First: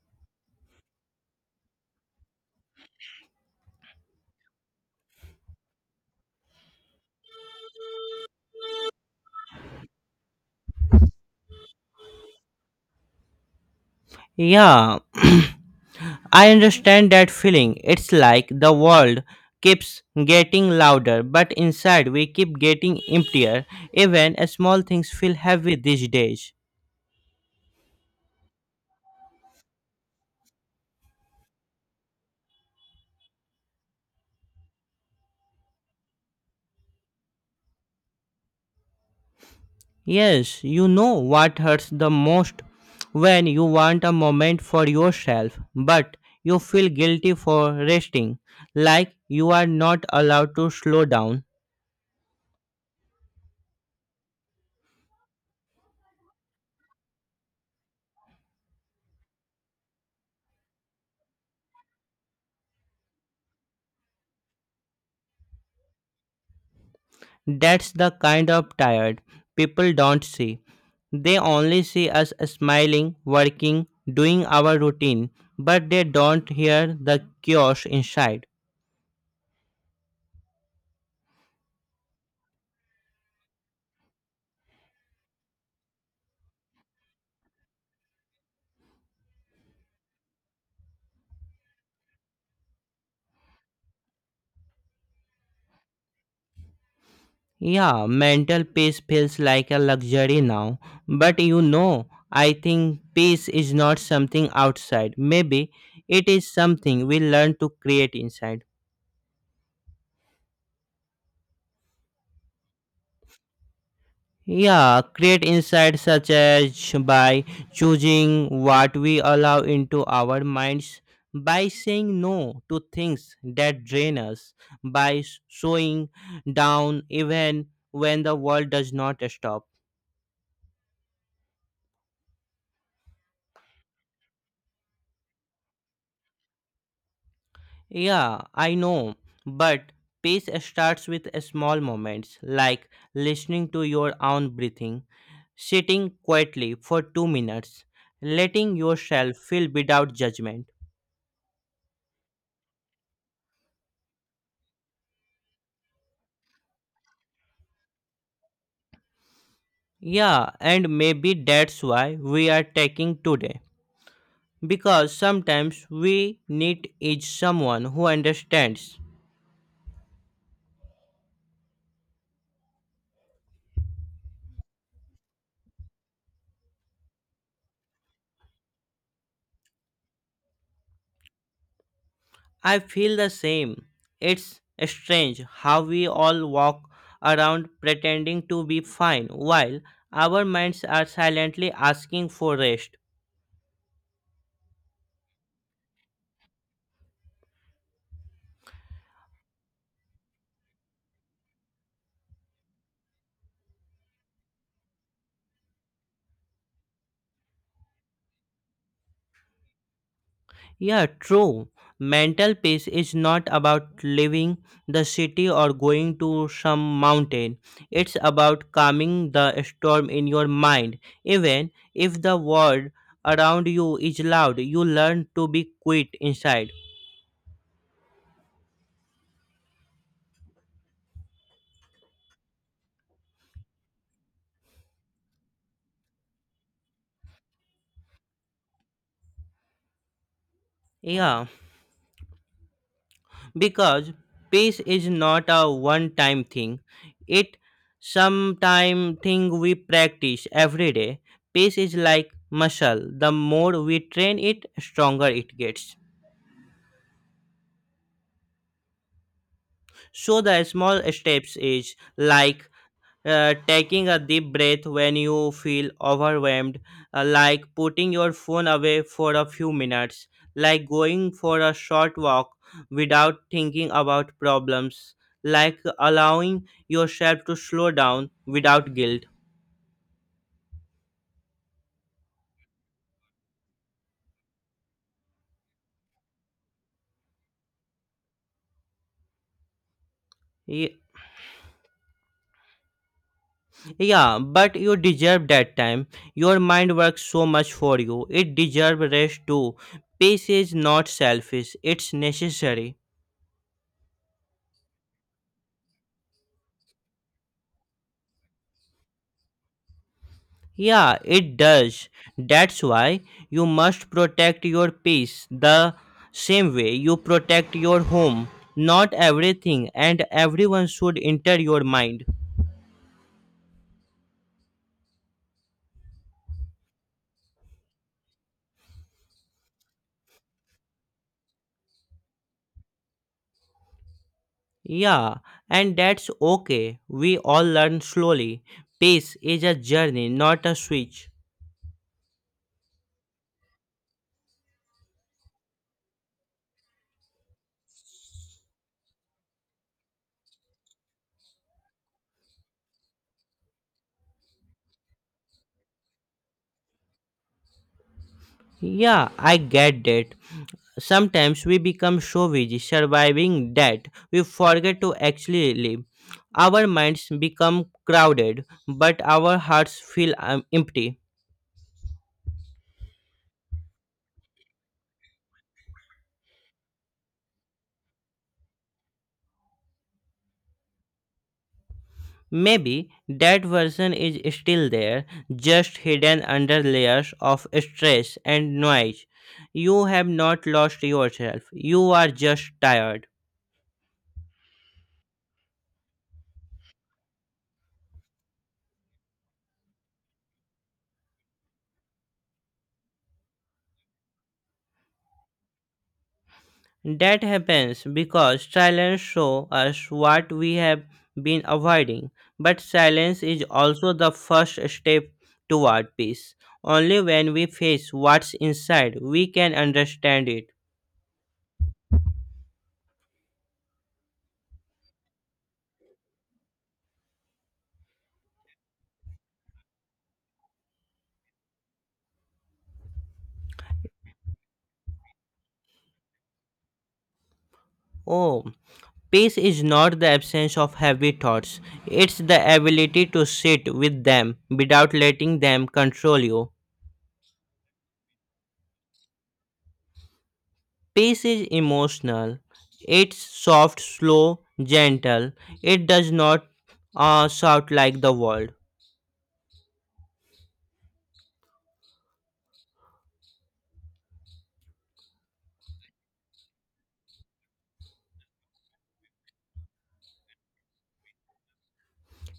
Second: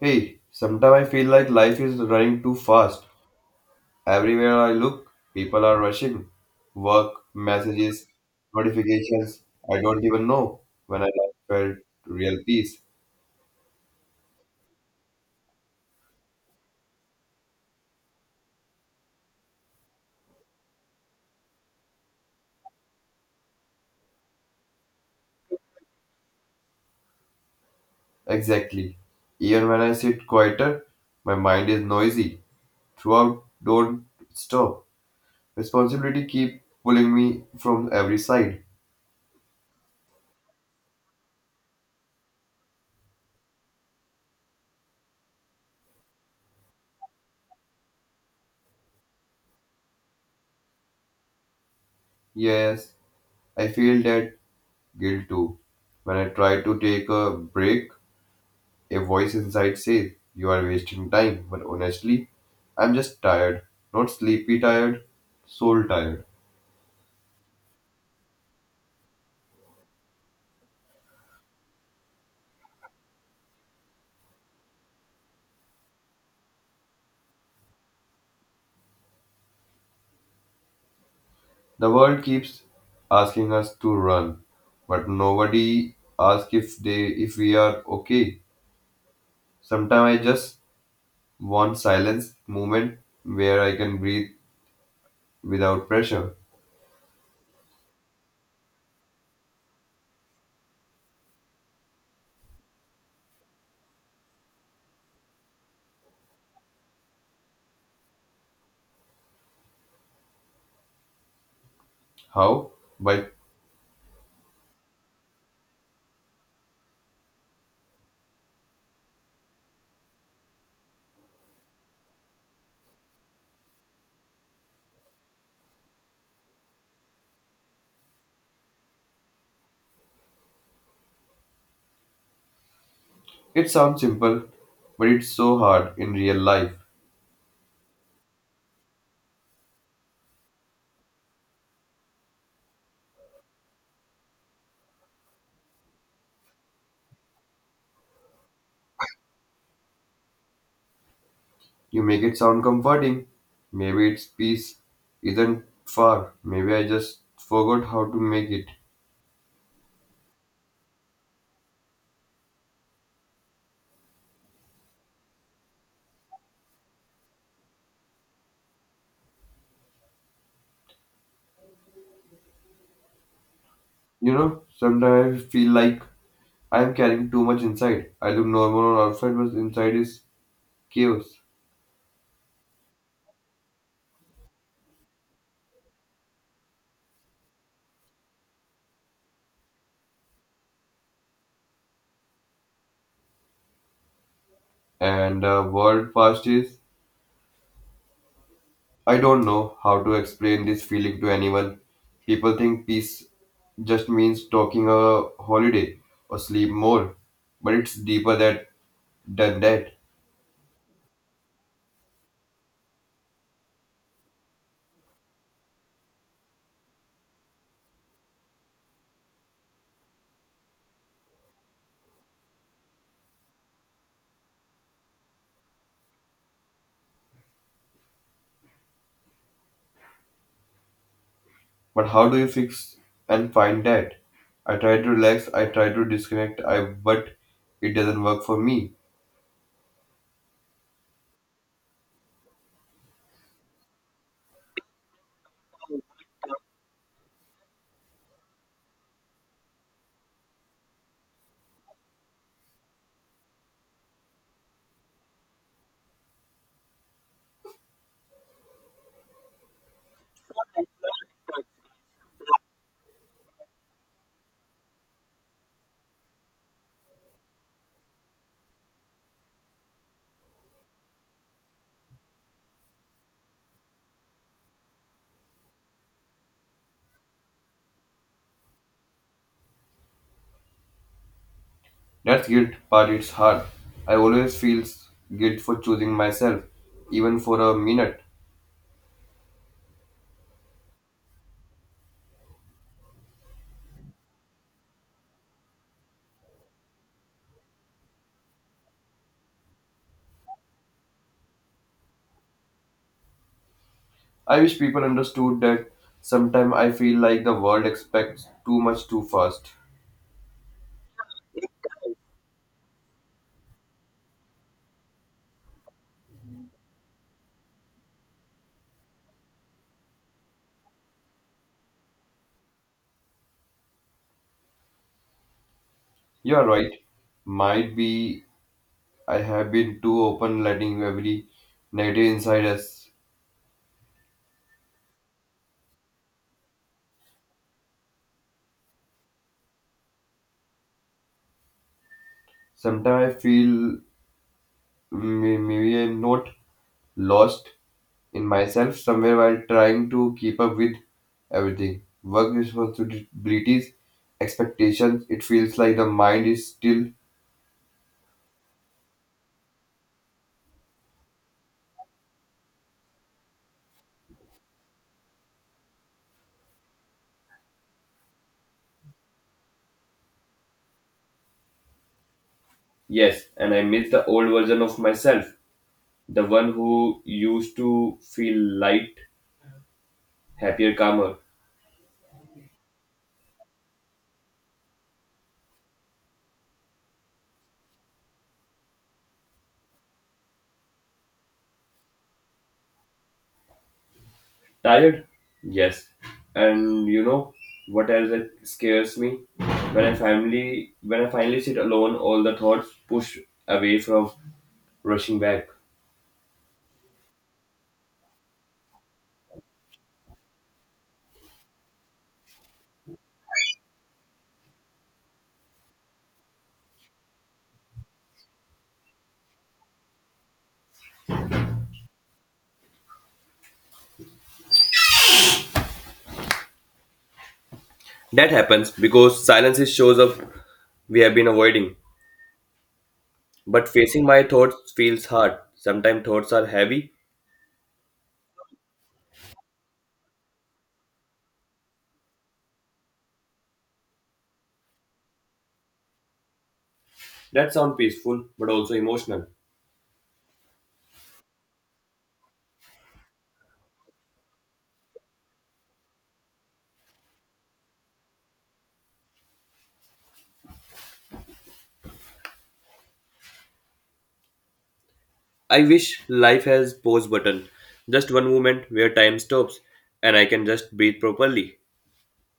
Hey, sometimes I feel like life is running too fast. Everywhere I look, people are rushing. Work, messages, notifications. I don't even know when I last felt real peace. Yeah, I understand that feeling. It's like the world keeps getting louder, but inside we keep getting emptier. Even small things feel heavy these days. Exactly. Even when I sit quieter, my mind is noisy. Throughout, don't stop. Responsibility keep pulling me from every side. Yes, you know what hurts the most when you want a moment for yourself, but you feel guilty for resting, like you are not allowed to slow down. Yes, I feel that guilt too. When I try to take a break, a voice inside says, "You are wasting time," but honestly, I'm just tired. Not sleepy tired, soul tired. That's the kind of tired people don't see. They only see us smiling, working, doing our routine, but they don't hear the chaos inside. The world keeps asking us to run, but nobody asks if we are okay. Sometimes I just want silence, moment where I can breathe without pressure. Yeah, mental peace feels like a luxury now, but I think peace is not something outside. Maybe it is something we learn to create inside. How? But Yeah, create insights such as by choosing what we allow into our minds, by saying no to things that drain us, by slowing down even when the world does not stop. It sounds simple, but it's so hard in real life. Yeah, I know, but peace starts with small moments like listening to your own breathing, sitting quietly for 2 minutes, letting yourself feel without judgment. You make it sound comforting. Maybe its peace isn't far. Maybe I just forgot how to make it. Yeah, and maybe that's why we are taking today. Because sometimes we need is someone who understands. You know, sometimes I feel like I'm carrying too much inside. I look normal on outside, but inside is chaos. I feel the same. It's strange how we all walk around pretending to be fine while our minds are silently asking for rest. And the world past is. I don't know how to explain this feeling to anyone. People think peace just means talking a holiday or sleep more, but it's deeper than that. Yeah, true. Mental peace is not about leaving the city or going to some mountain. It's about calming the storm in your mind. Even if the world around you is loud, you learn to be quiet inside. But how do you fix and find that? I try to relax, I try to disconnect, I but it doesn't work for me. Yeah, because peace is not a one time thing. It sometime thing we practice every day. Peace is like muscle. The more we train it, stronger it gets. So the small steps is like taking a deep breath when you feel overwhelmed, like putting your phone away for a few minutes, like going for a short walk without thinking about problems, like allowing yourself to slow down without guilt. That's guilt part it's hard. I always feel guilt for choosing myself, even for a minute. Ye- Yeah, but you deserve that time. Your mind works so much for you. It deserves rest too. Peace is not selfish, it's necessary. I wish people understood that sometimes I feel like the world expects too much too fast. Yeah, it does. That's why you must protect your peace the same way you protect your home. Not everything and everyone should enter your mind. You're right. Might be I have been too open letting every negative inside us. Yeah, and that's okay. We all learn slowly. Peace is a journey, not a switch. Sometimes I feel maybe I'm not lost in myself somewhere while trying to keep up with everything. Work responsibilities, expectations, it feels like the mind is still. Yeah, I get that. Sometimes we become so busy surviving that we forget to actually live. Our minds become crowded, but our hearts feel empty. Yes, and I miss the old version of myself, the one who used to feel light, happier, calmer. Maybe that version is still there, just hidden under layers of stress and noise. You have not lost yourself, you are just tired. Tired? Yes. And you know what else that scares me? When I finally sit alone, all the thoughts push away from rushing back. That happens because silence shows us what we have been avoiding, but silence is also the first step toward peace. Only when we face what's inside, we can understand it. That happens because silence is shows up we have been avoiding. But facing my thoughts feels hard. Sometimes thoughts are heavy. Oh, peace is not the absence of heavy thoughts, it's the ability to sit with them without letting them control you. That sound peaceful, but also emotional. Peace is emotional. It's soft, slow, gentle. It does not shout like the world. I wish life has pause button. Just one moment where time stops and I can just breathe properly.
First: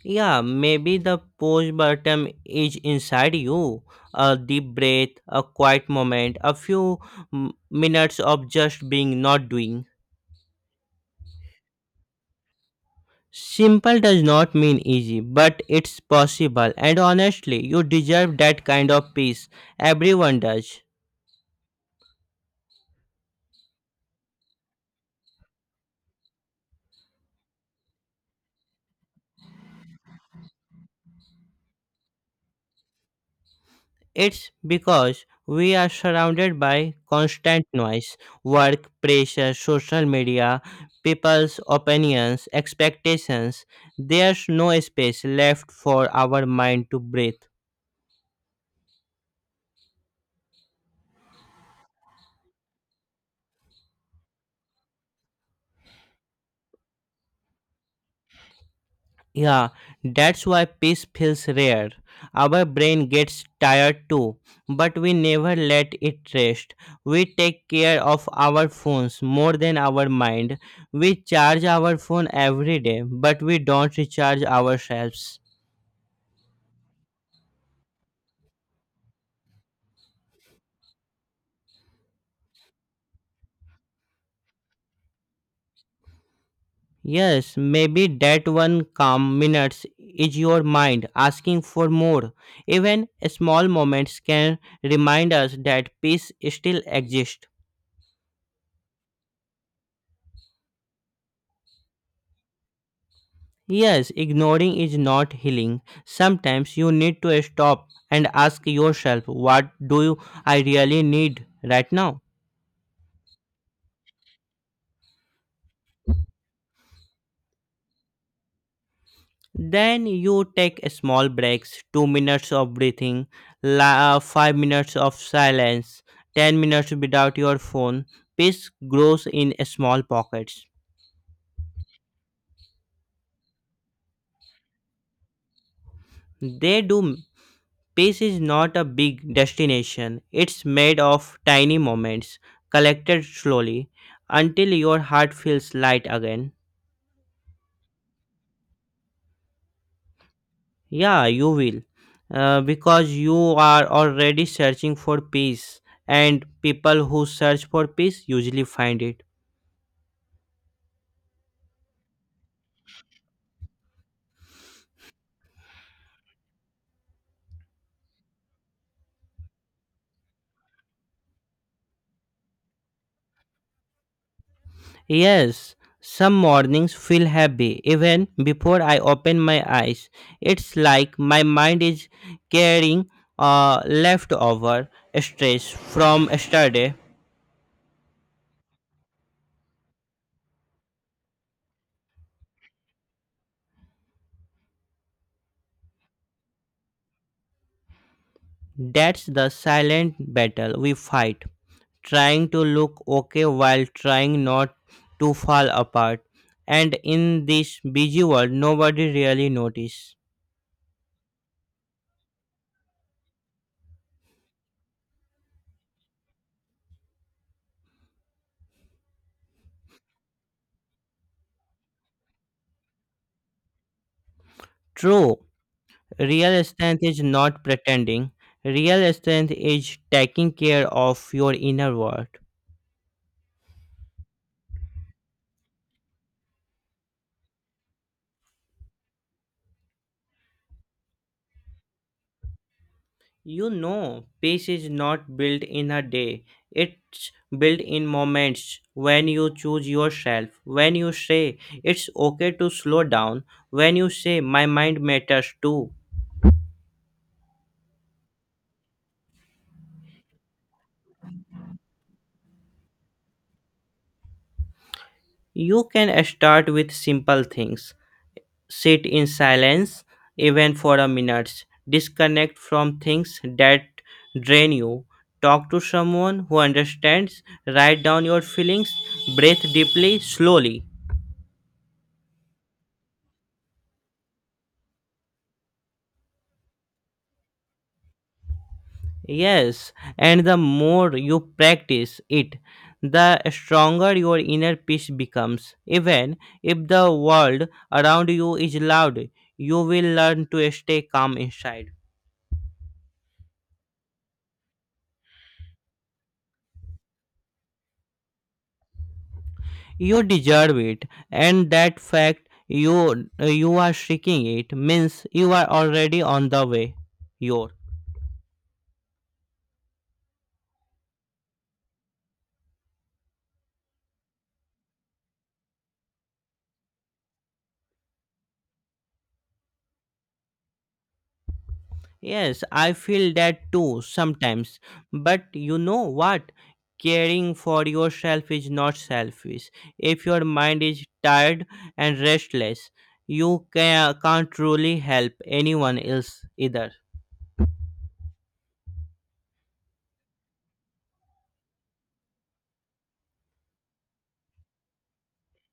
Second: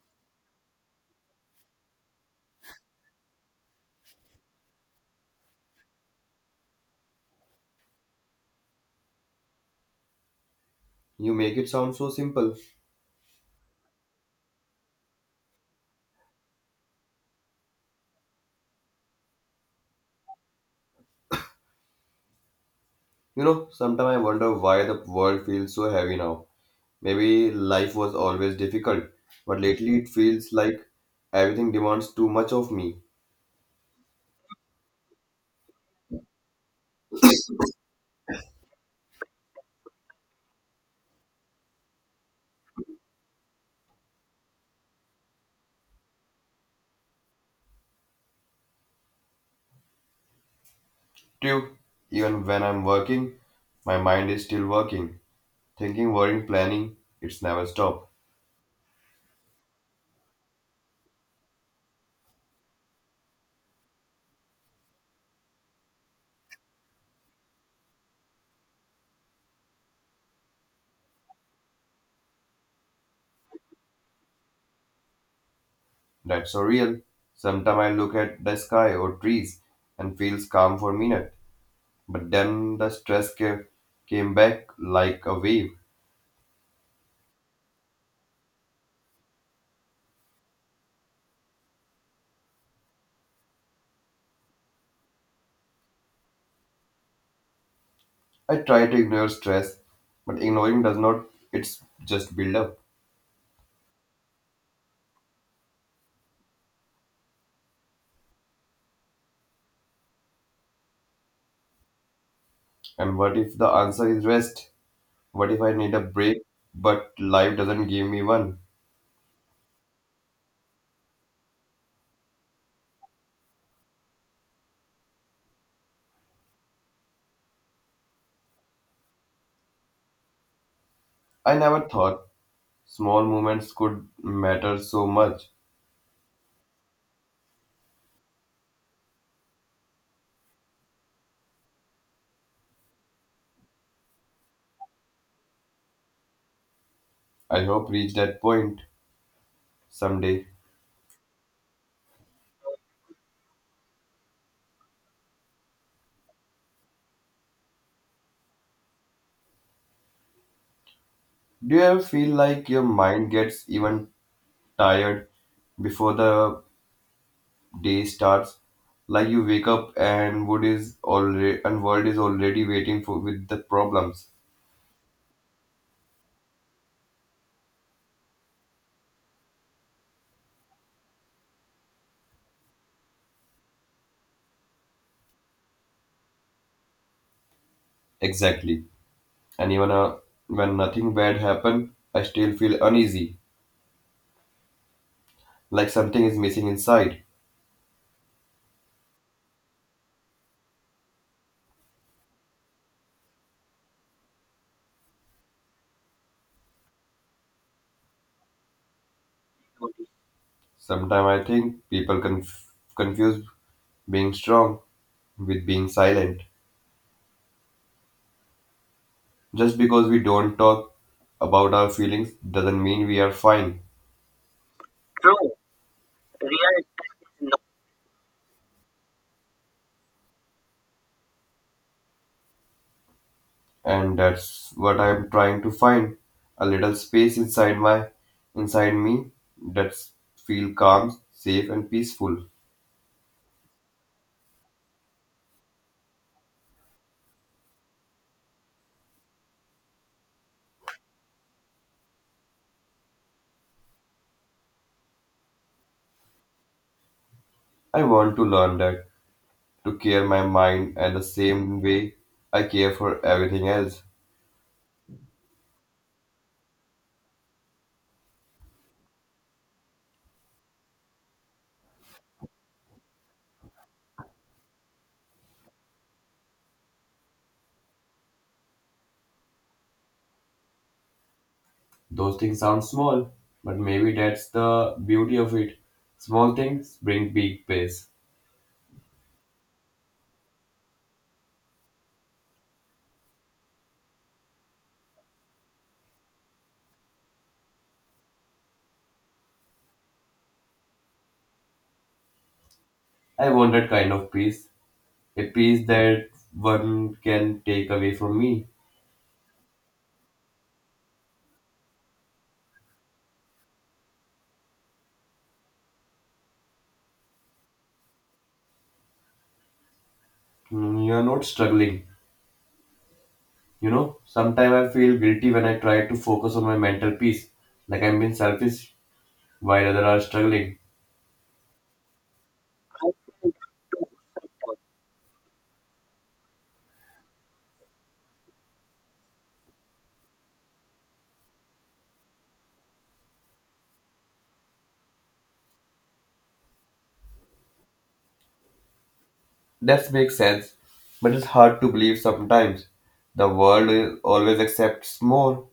Yeah, maybe the pause button is inside you. A deep breath, a quiet moment, a few minutes of just being not doing. You make it sound so simple. Simple does not mean easy, but it's possible. And honestly, you deserve that kind of peace. Everyone does. You know, sometimes I wonder why the world feels so heavy now. Maybe life was always difficult, but lately it feels like everything demands too much of me. It's because we are surrounded by constant noise, work pressure, social media, people's opinions, expectations. There's no space left for our mind to breathe. True, even when I'm working, my mind is still working. Thinking, worrying, planning, it's never stopped. Yeah, that's why peace feels rare. Our brain gets tired too, but we never let it rest. We take care of our phones more than our mind. We charge our phone every day, but we don't recharge ourselves. That's so real. Sometimes I look at the sky or trees and feels calm for a minute, but then the stress came back like a wave. Yes, maybe that one calm minutes is your mind asking for more. Even small moments can remind us that peace still exists. I try to ignore stress, but ignoring does not, it's just build up. Yes, ignoring is not healing. Sometimes you need to stop and ask yourself, what do I really need right now? And what if the answer is rest? What if I need a break, but life doesn't give me one? Then you take a small breaks, 2 minutes of breathing, 5 minutes of silence, 10 minutes without your phone. Peace grows in small pockets. I never thought small moments could matter so much. They do. Peace is not a big destination, it's made of tiny moments, collected slowly, until your heart feels light again. I hope reach that point someday. Yeah, you will. Because you are already searching for peace, and people who search for peace usually find it. Do you ever feel like your mind gets even tired before the day starts? Like you wake up and wood is already and world is already waiting for with the problems. Yes, some mornings feel heavy even before I open my eyes. It's like my mind is carrying a leftover stress from yesterday. Exactly. And even when nothing bad happened, I still feel uneasy, like something is missing inside. That's the silent battle we fight, trying to look okay while trying not to fall apart. And in this busy world, nobody really notices. Sometimes I think people confuse being strong with being silent. Just because we don't talk about our feelings doesn't mean we are fine. True. Real strength is not pretending. Real strength is taking care of your inner world. And that's what I'm trying to find a little space inside me that's feel calm safe and peaceful. Peace is not built in a day. It's built in moments when you choose yourself, when you say it's okay to slow down, when you say my mind matters too. I want to learn that to care my mind and the same way I care for everything else. You can start with simple things sit in silence, even for a minute. Disconnect from things that drain you. Talk to someone who understands. Write down your feelings. Breathe deeply, slowly. Those things sound small, but maybe that's the beauty of it, small things bring big peace. Yes, and the more you practice it, the stronger your inner peace becomes. Even if the world around you is loud, you will learn to stay calm inside. I want that kind of peace, a peace that one can take away from me. You deserve it, and that fact you are seeking it means you are already on the way. Your Mm, you are not struggling. You know, sometimes I feel guilty when I try to focus on my mental peace, like I'm being selfish while others are struggling. Yes, I feel that too sometimes. But you know what? Caring for yourself is not selfish. If your mind is tired and restless, you can't truly help anyone else either. That makes sense, but it's hard to believe sometimes. The world always accepts more.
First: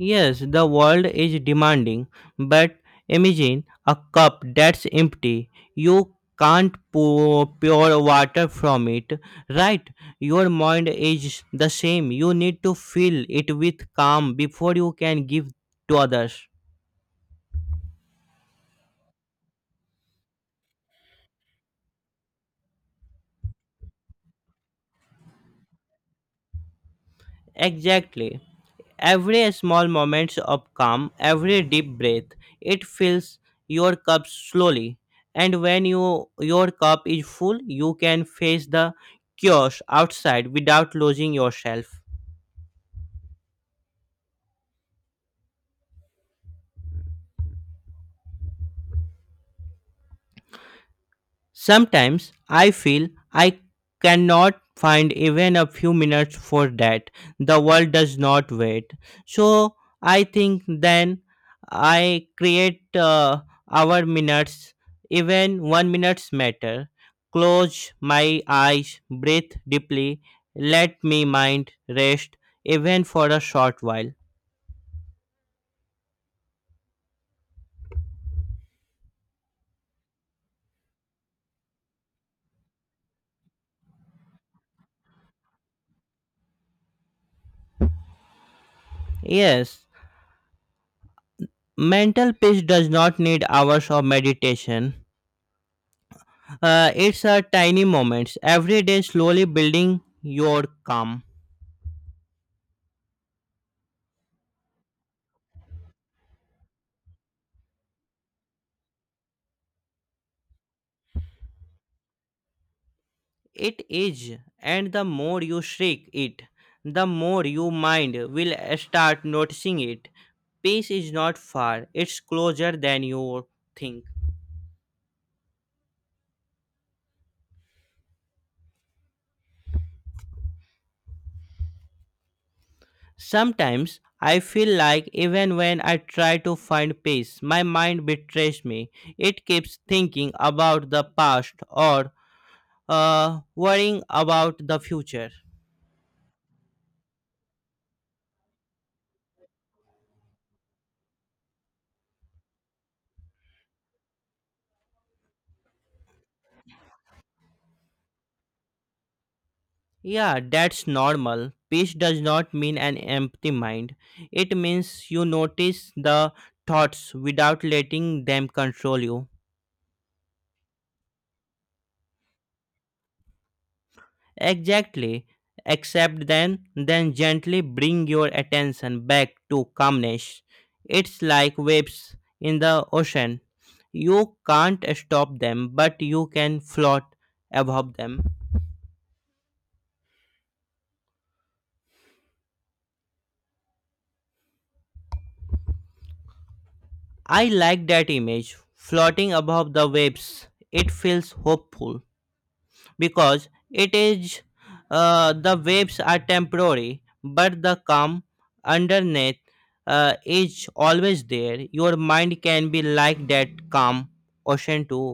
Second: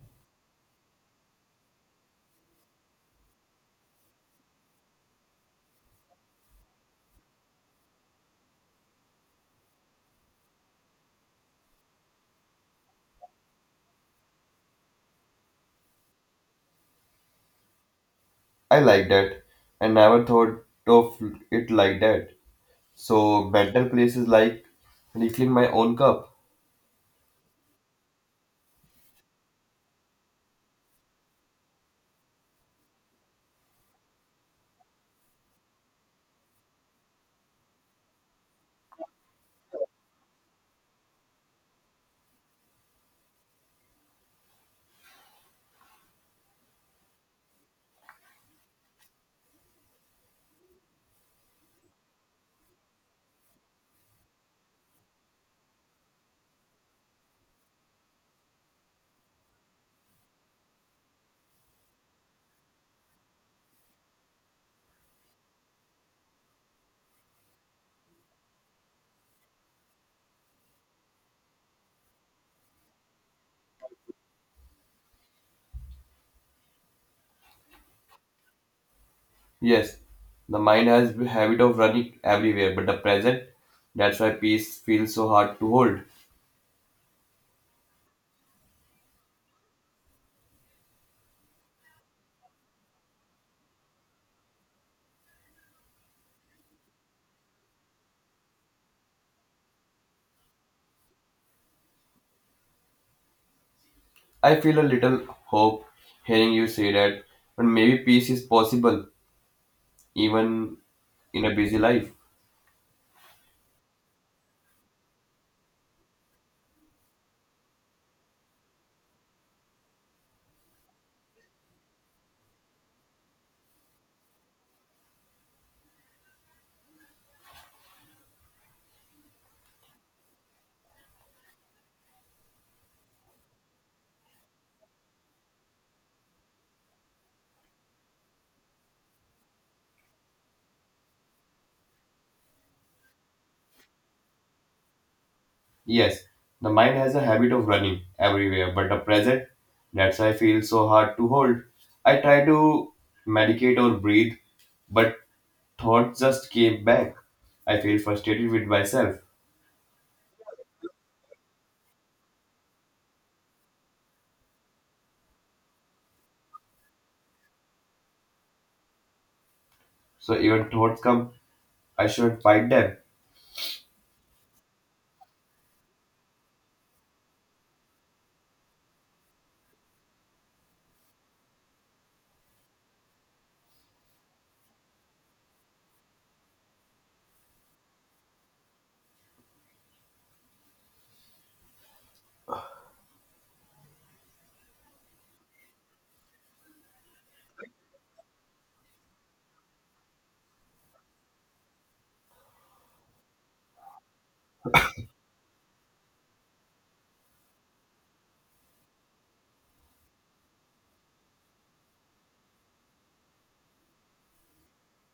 Yes, the world is demanding, but imagine a cup that's empty. You can't pour pure water from it, right? Your mind is the same. You need to fill it with calm before you can give to others. I like that, and never thought of it like that. So, mental place is like refilling my own cup. Exactly. Every small moment of calm, every deep breath, it fills your cup slowly. And when your cup is full, you can face the chaos outside without losing yourself. Sometimes I feel I cannot find even a few minutes for that. The world does not wait. So I think then I create our minutes, even 1 minutes matter. Close my eyes, breathe deeply, let me mind rest even for a short while. Yes, the mind has the habit of running everywhere, but the present, that's why peace feels so hard to hold. Yes, mental peace does not need hours of meditation. It's a tiny moments every day slowly building your calm. I feel a little hope hearing you say that, but maybe peace is possible even in a busy life. It is, and the more you shake it, the more your mind will start noticing it. Peace is not far, it's closer than you think. Sometimes I feel like even when I try to find peace, my mind betrays me. It keeps thinking about the past or worrying about the future. Yes, the mind has a habit of running everywhere, but the present, that's why I feel so hard to hold. I try to medicate or breathe, but thoughts just came back. I feel frustrated with myself. Yeah, that's normal. Peace does not mean an empty mind. It means you notice the thoughts without letting them control you. So even thoughts come, I should fight them. Exactly. Accept them, then gently bring your attention back to calmness. It's like waves in the ocean. You can't stop them, but you can float above them. I like that image. Floating above the waves. It feels hopeful. Because it is the waves are temporary but the calm underneath is always there your mind can be like that calm ocean too.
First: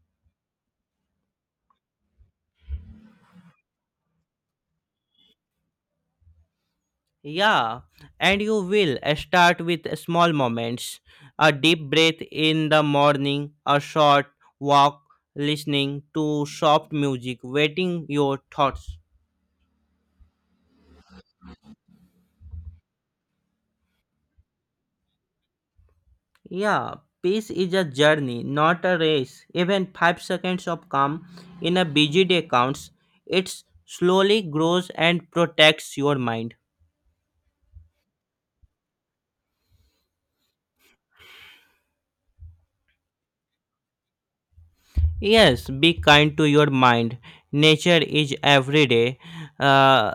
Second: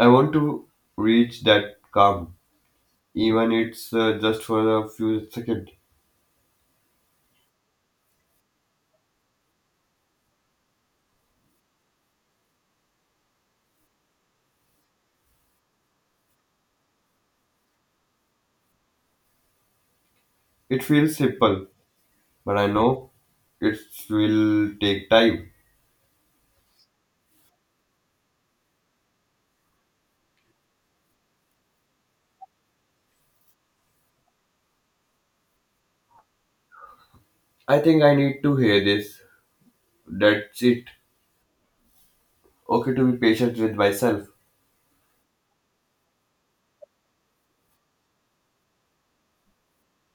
I want to reach that calm, even it's just for a few seconds. Yeah, and you will start with small moments a deep breath in the morning a short walk listening to soft music waiting your thoughts. It feels simple, but I know it will take time. Yeah, peace is a journey, not a race. Even 5 seconds of calm in a busy day counts. It slowly grows and protects your mind. I think I need to hear this. That's it. Okay to be patient with myself. Yes, be kind to your mind. Nature is every day, uh,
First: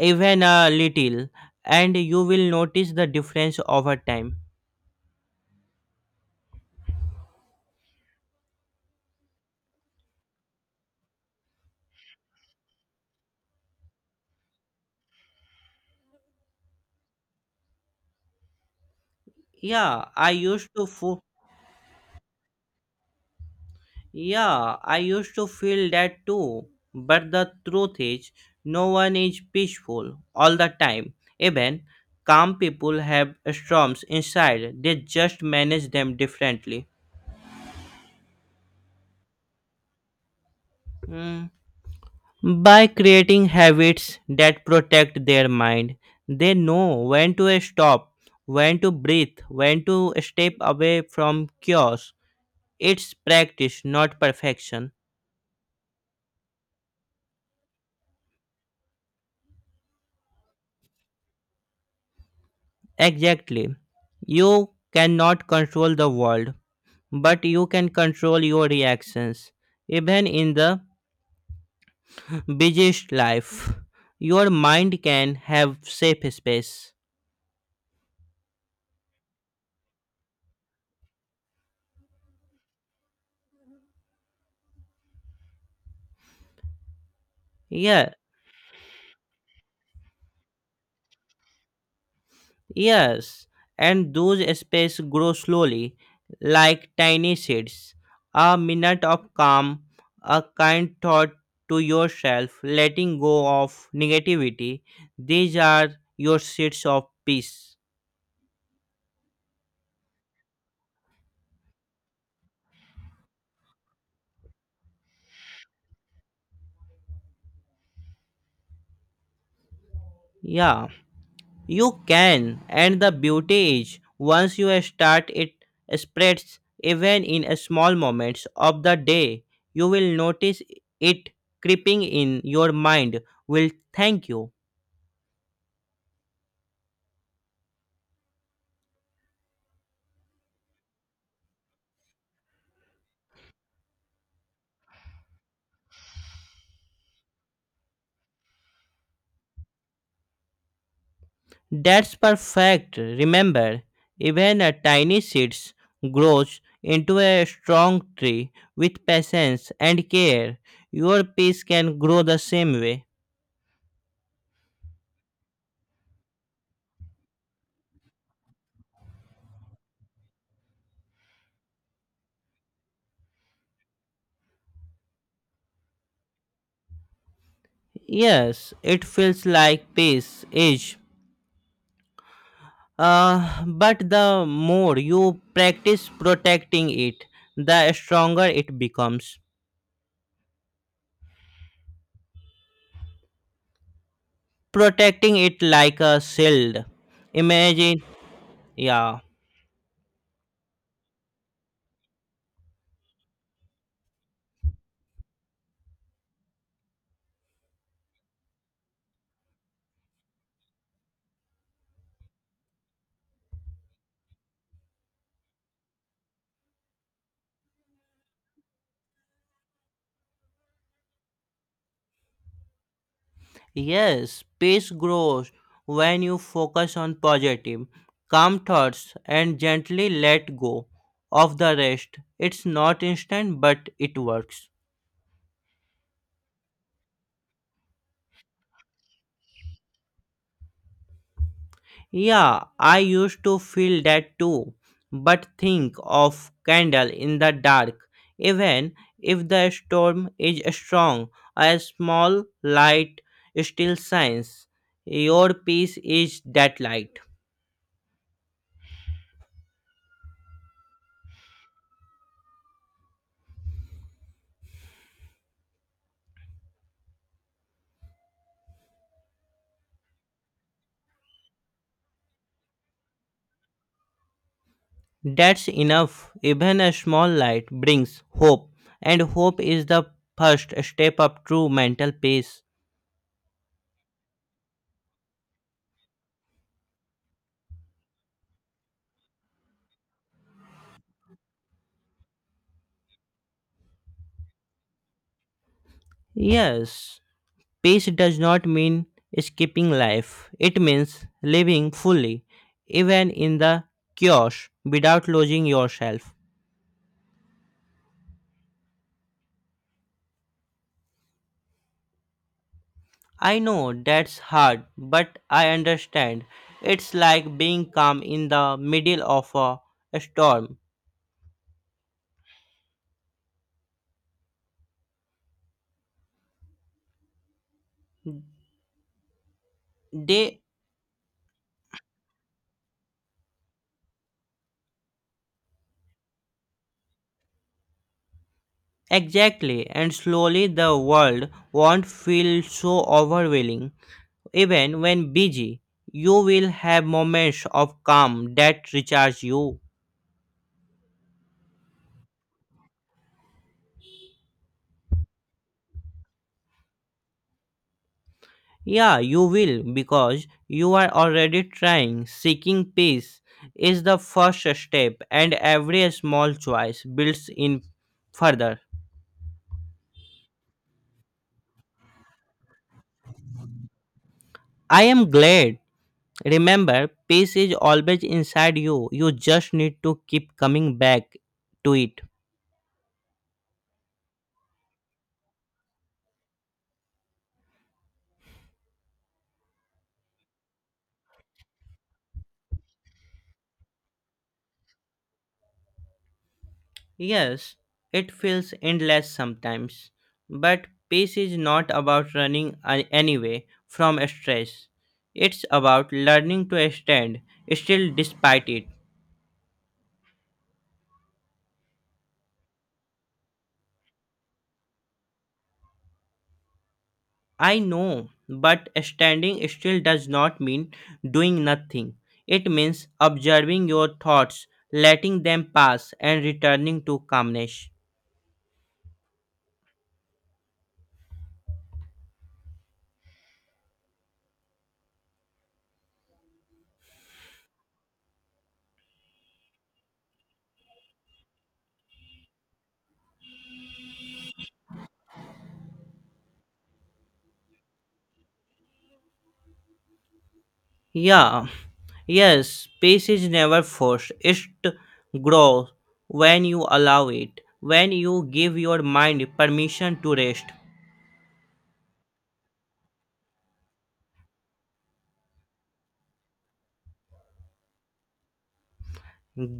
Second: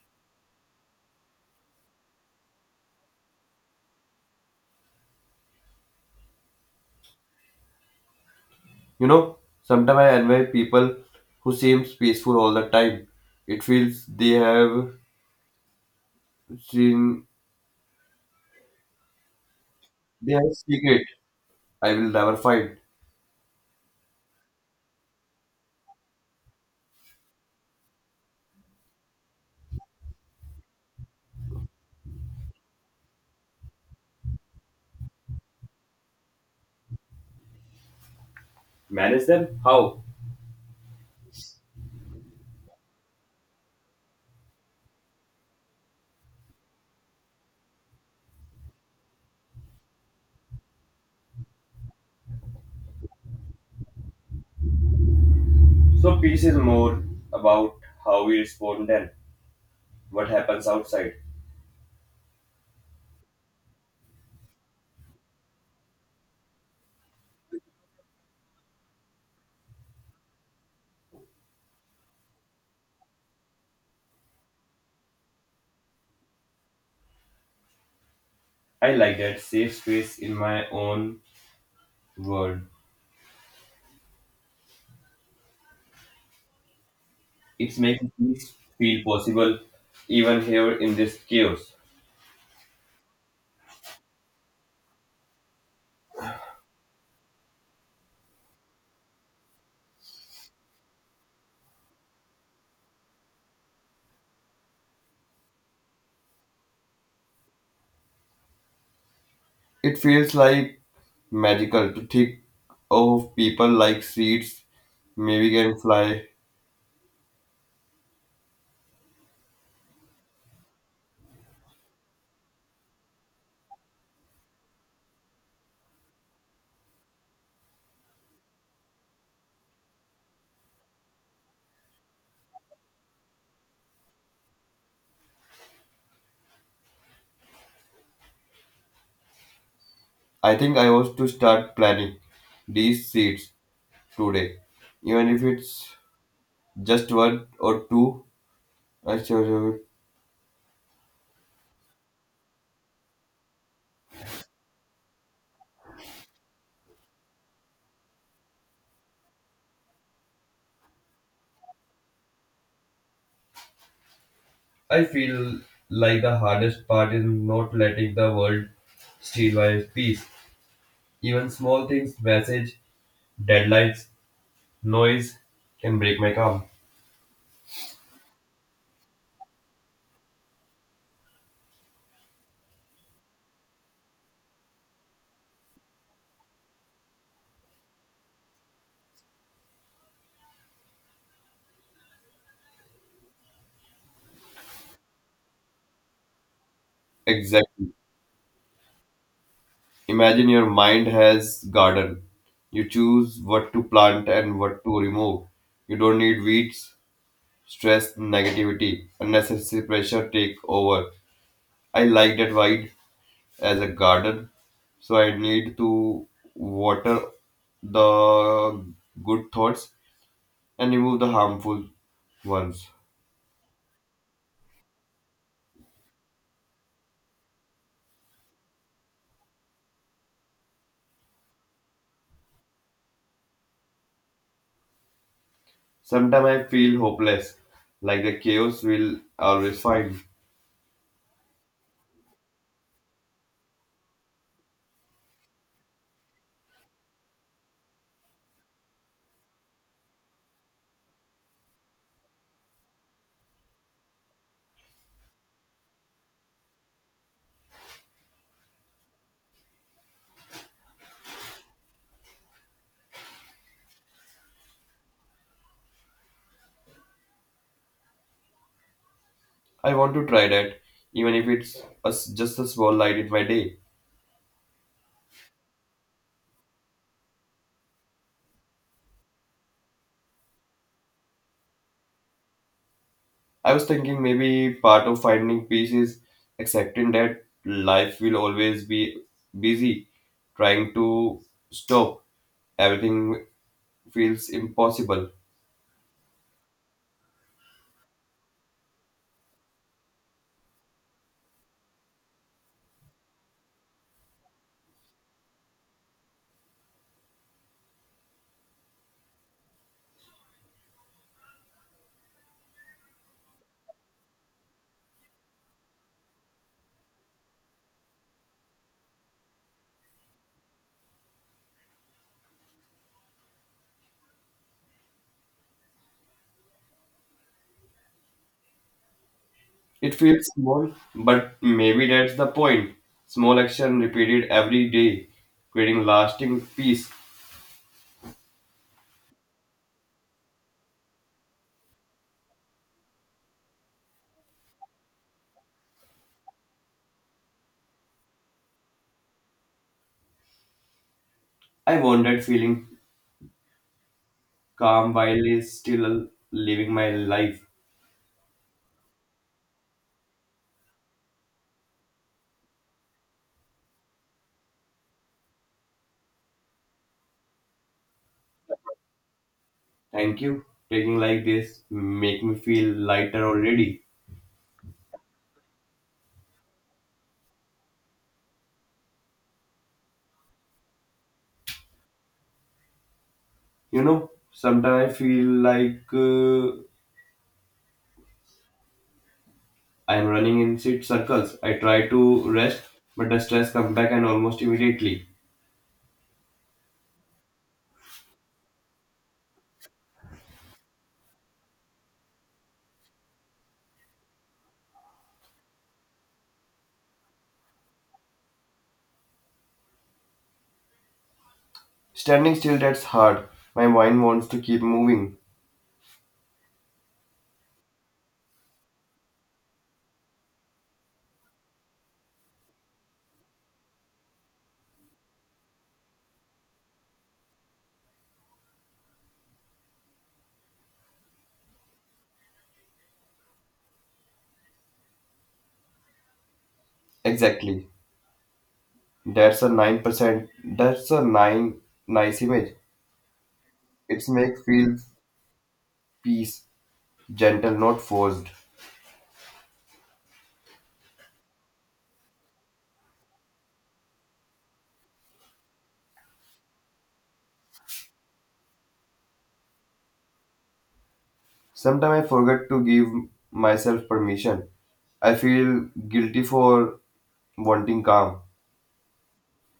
even a little, and you will notice the difference over time. You know, sometimes I envy people who seem peaceful all the time. It feels they have seen Yeah, I they have used to. secret I will never find. Yeah, I used to feel that too. But the truth is, no one is peaceful all the time. Even calm people have storms inside, they just manage them differently. Manage them? How? Mm. By creating habits that protect their mind, they know when to stop, when to breathe, when to step away from chaos. It's practice, not perfection. So peace is more about how we respond than what happens outside. Exactly. You cannot control the world, but you can control your reactions even in the busiest life your mind can have safe space. I like that safe space in my own world. It makes Yeah, peace feel possible even here in this chaos. yes, and those spaces grow slowly like tiny seeds a minute of calm a kind thought to yourself letting go of negativity these are your seeds of peace. It feels like magical to think of people like seeds maybe can fly. Yeah, you can, and the beauty is once you start, it spreads even in small moments of the day. You will notice it creeping in your mind, will thank you. I think I was to start planning these seeds today. Even if it's just one or two, I sure That's perfect. Remember, even a tiny seed grows into a strong tree with patience and care. Your peace can grow the same way. I feel like the hardest part is not letting the world steal my peace. Even small things, message, deadlines, noise can break my calm. Yes, it feels like peace is but the more you practice protecting it, the stronger it becomes. Protecting it like a shield. Exactly. Imagine, yeah, Imagine your mind has garden. You choose what to plant and what to remove. You don't need weeds, stress, negativity, unnecessary pressure take over. I like that wide as a garden, so I need to water the good thoughts and remove the harmful ones. yes, peace grows when you focus on positive, calm thoughts and gently let go of the rest. It's not instant, but it works. Sometimes I feel hopeless, like the chaos will always find. Yeah, I used to feel that too. But think of candle in the dark. Even if the storm is strong, a small light still shines. Your peace is that light. I want to try that, even if it's a s just a small light in my day. That's enough. Even a small light brings hope, and hope is the first step of true mental peace. I was thinking maybe part of finding peace is accepting that life will always be busy. Trying to stop everything feels impossible. Yes. Peace does not mean skipping life, it means living fully, even in the chaos, without losing yourself. I know that's hard, but I understand. It's like being calm in the middle of a storm. It feels They small, but maybe that's the point. Small action repeated every day, creating lasting peace. Exactly, and slowly the world won't feel so overwhelming. Even when busy, you will have moments of calm that recharge you. I want that feeling calm while is still living my life. Yeah, you will because you are already trying. Seeking peace is the first step, and every small choice builds in further. Thank you. Taking like this make me feel lighter already. I am glad. Remember, peace is always inside you. You just need to keep coming back to it. You know, sometimes I feel like I'm running in sit circles. I try to rest, but the stress comes back and almost immediately. Yes, it feels endless sometimes, but peace is not about running anyway from stress. It's about learning to stand still despite it. Standing still, that's hard. My mind wants to keep moving. I know, but standing still does not mean doing nothing. It means observing your thoughts, letting them pass, and returning to calmness. Exactly. That's a nine percent. That's a nine nice image. It's make feel peace, gentle, not forced. Yeah, yes, peace is never forced. It grows when you allow it, when you give your mind permission to rest. Sometimes I forget to give myself permission. I feel guilty for wanting calm.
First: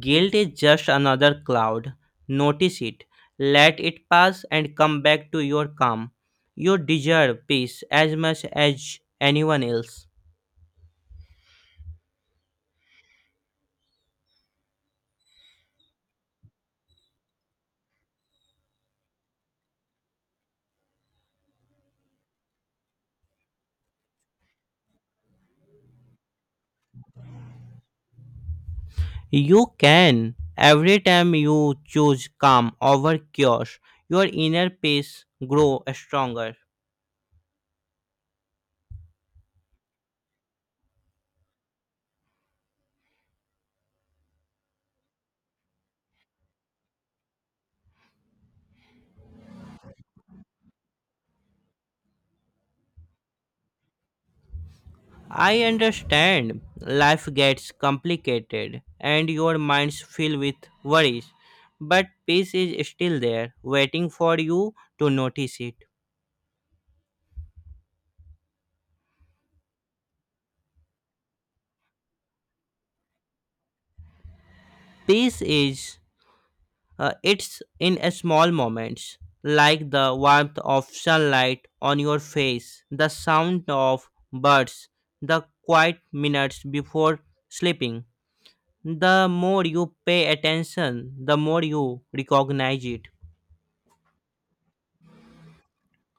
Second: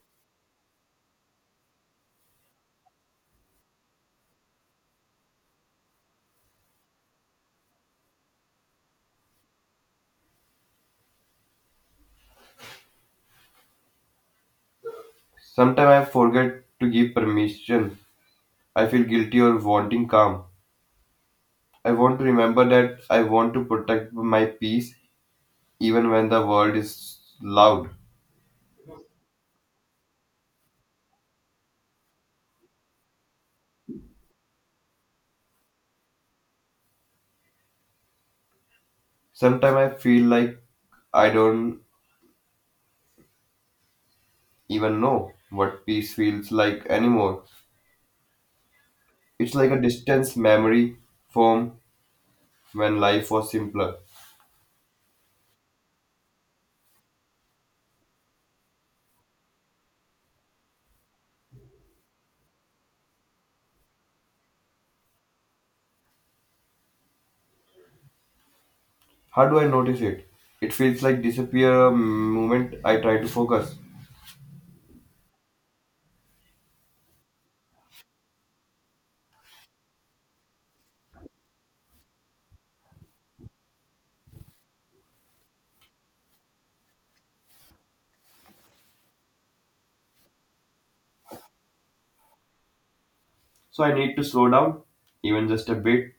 Guilt is just another cloud. Notice it, let it pass, and come back to your calm. You deserve peace as much as anyone else. Sometimes I forget to give permission. I feel guilty or wanting calm. I want to remember that I want to protect my peace even when the world is loud. You can. Every time you choose calm over chaos, your inner peace grows stronger. Sometimes I feel like I don't even know what peace feels like anymore. It's like a distant memory form when life was simpler. I understand life gets complicated and your minds fill with worries, but peace is still there, waiting for you to notice it. How do I notice it? It feels like disappear a moment I try to focus. Peace is it's in a small moments, like the warmth of sunlight on your face, the sound of birds, the quiet minutes before sleeping. The more you pay attention, the more you recognize it. So I need to slow down, even just a bit.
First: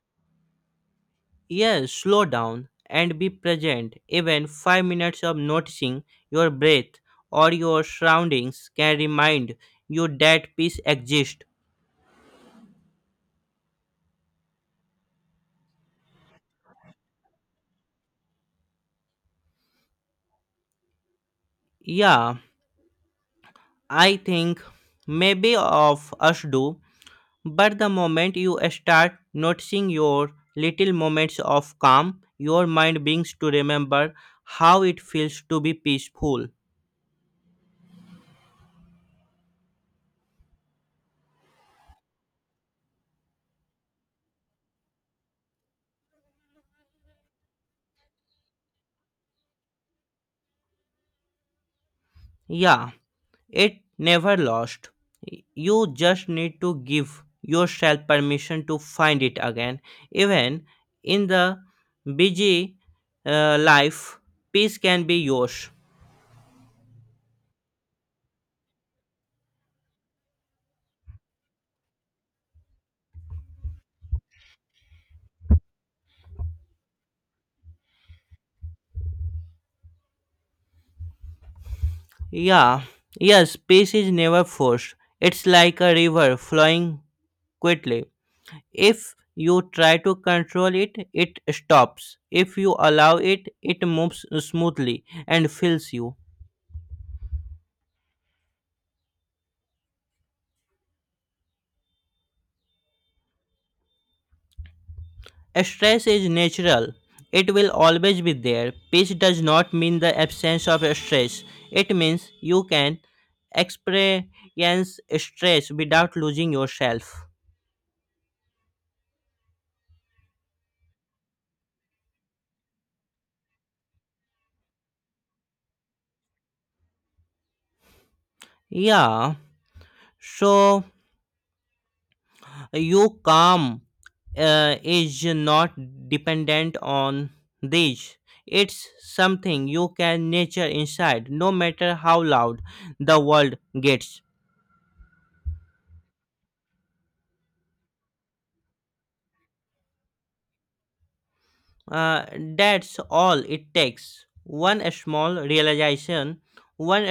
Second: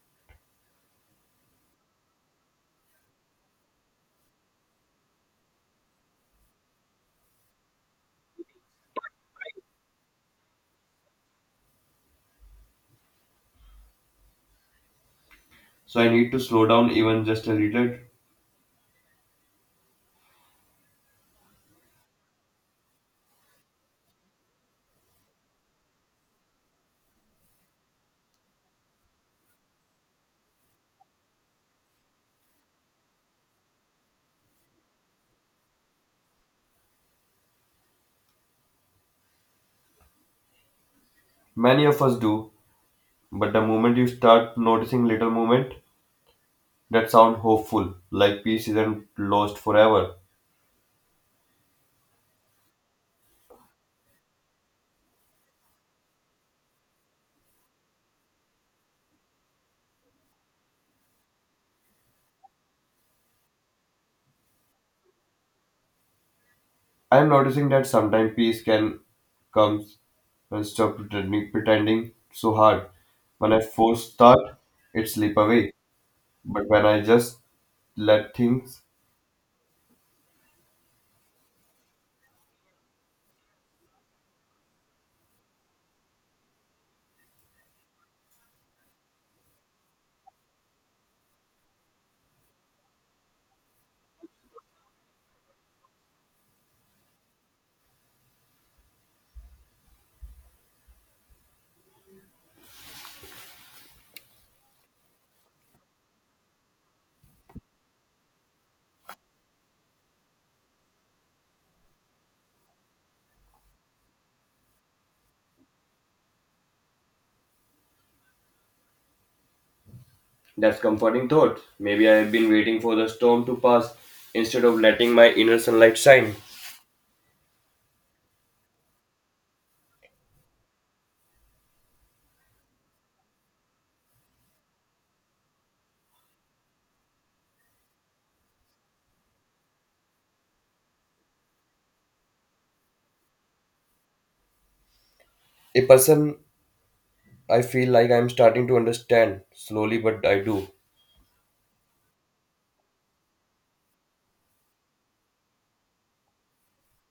Yes, slow down and be present. Even 5 minutes of noticing your breath or your surroundings can remind you that peace exists. So I need to slow down even just a little. Yeah, I think maybe of us do, but the moment you start noticing your little moments of calm, your mind begins to remember how it feels to be peaceful. Many of us do, but the moment you start noticing little movement that sound hopeful, like peace isn't lost forever. Yeah, it never lost. You just need to give yourself permission to find it again. Even in the busy life, peace can be yours. I am noticing that sometimes peace can comes when stop pretending, pretending so hard. When I force start, it slip away. But when I just let things. Yeah, yes. Peace is never forced. It's like a river flowing quickly. If you try to control it, it stops. If you allow it, it moves smoothly and fills you. Stress is natural. It will always be there. Peace does not mean the absence of stress. It means you can experience stress without losing yourself. That's comforting thought. Maybe I have been waiting for the storm to pass instead of letting my inner sunlight shine. Yeah. So your calm is not dependent on these. It's something you can nurture inside, no matter how loud the world gets. A person I feel like I'm starting to understand slowly, but I do. Uh, that's all it takes. One small realization, one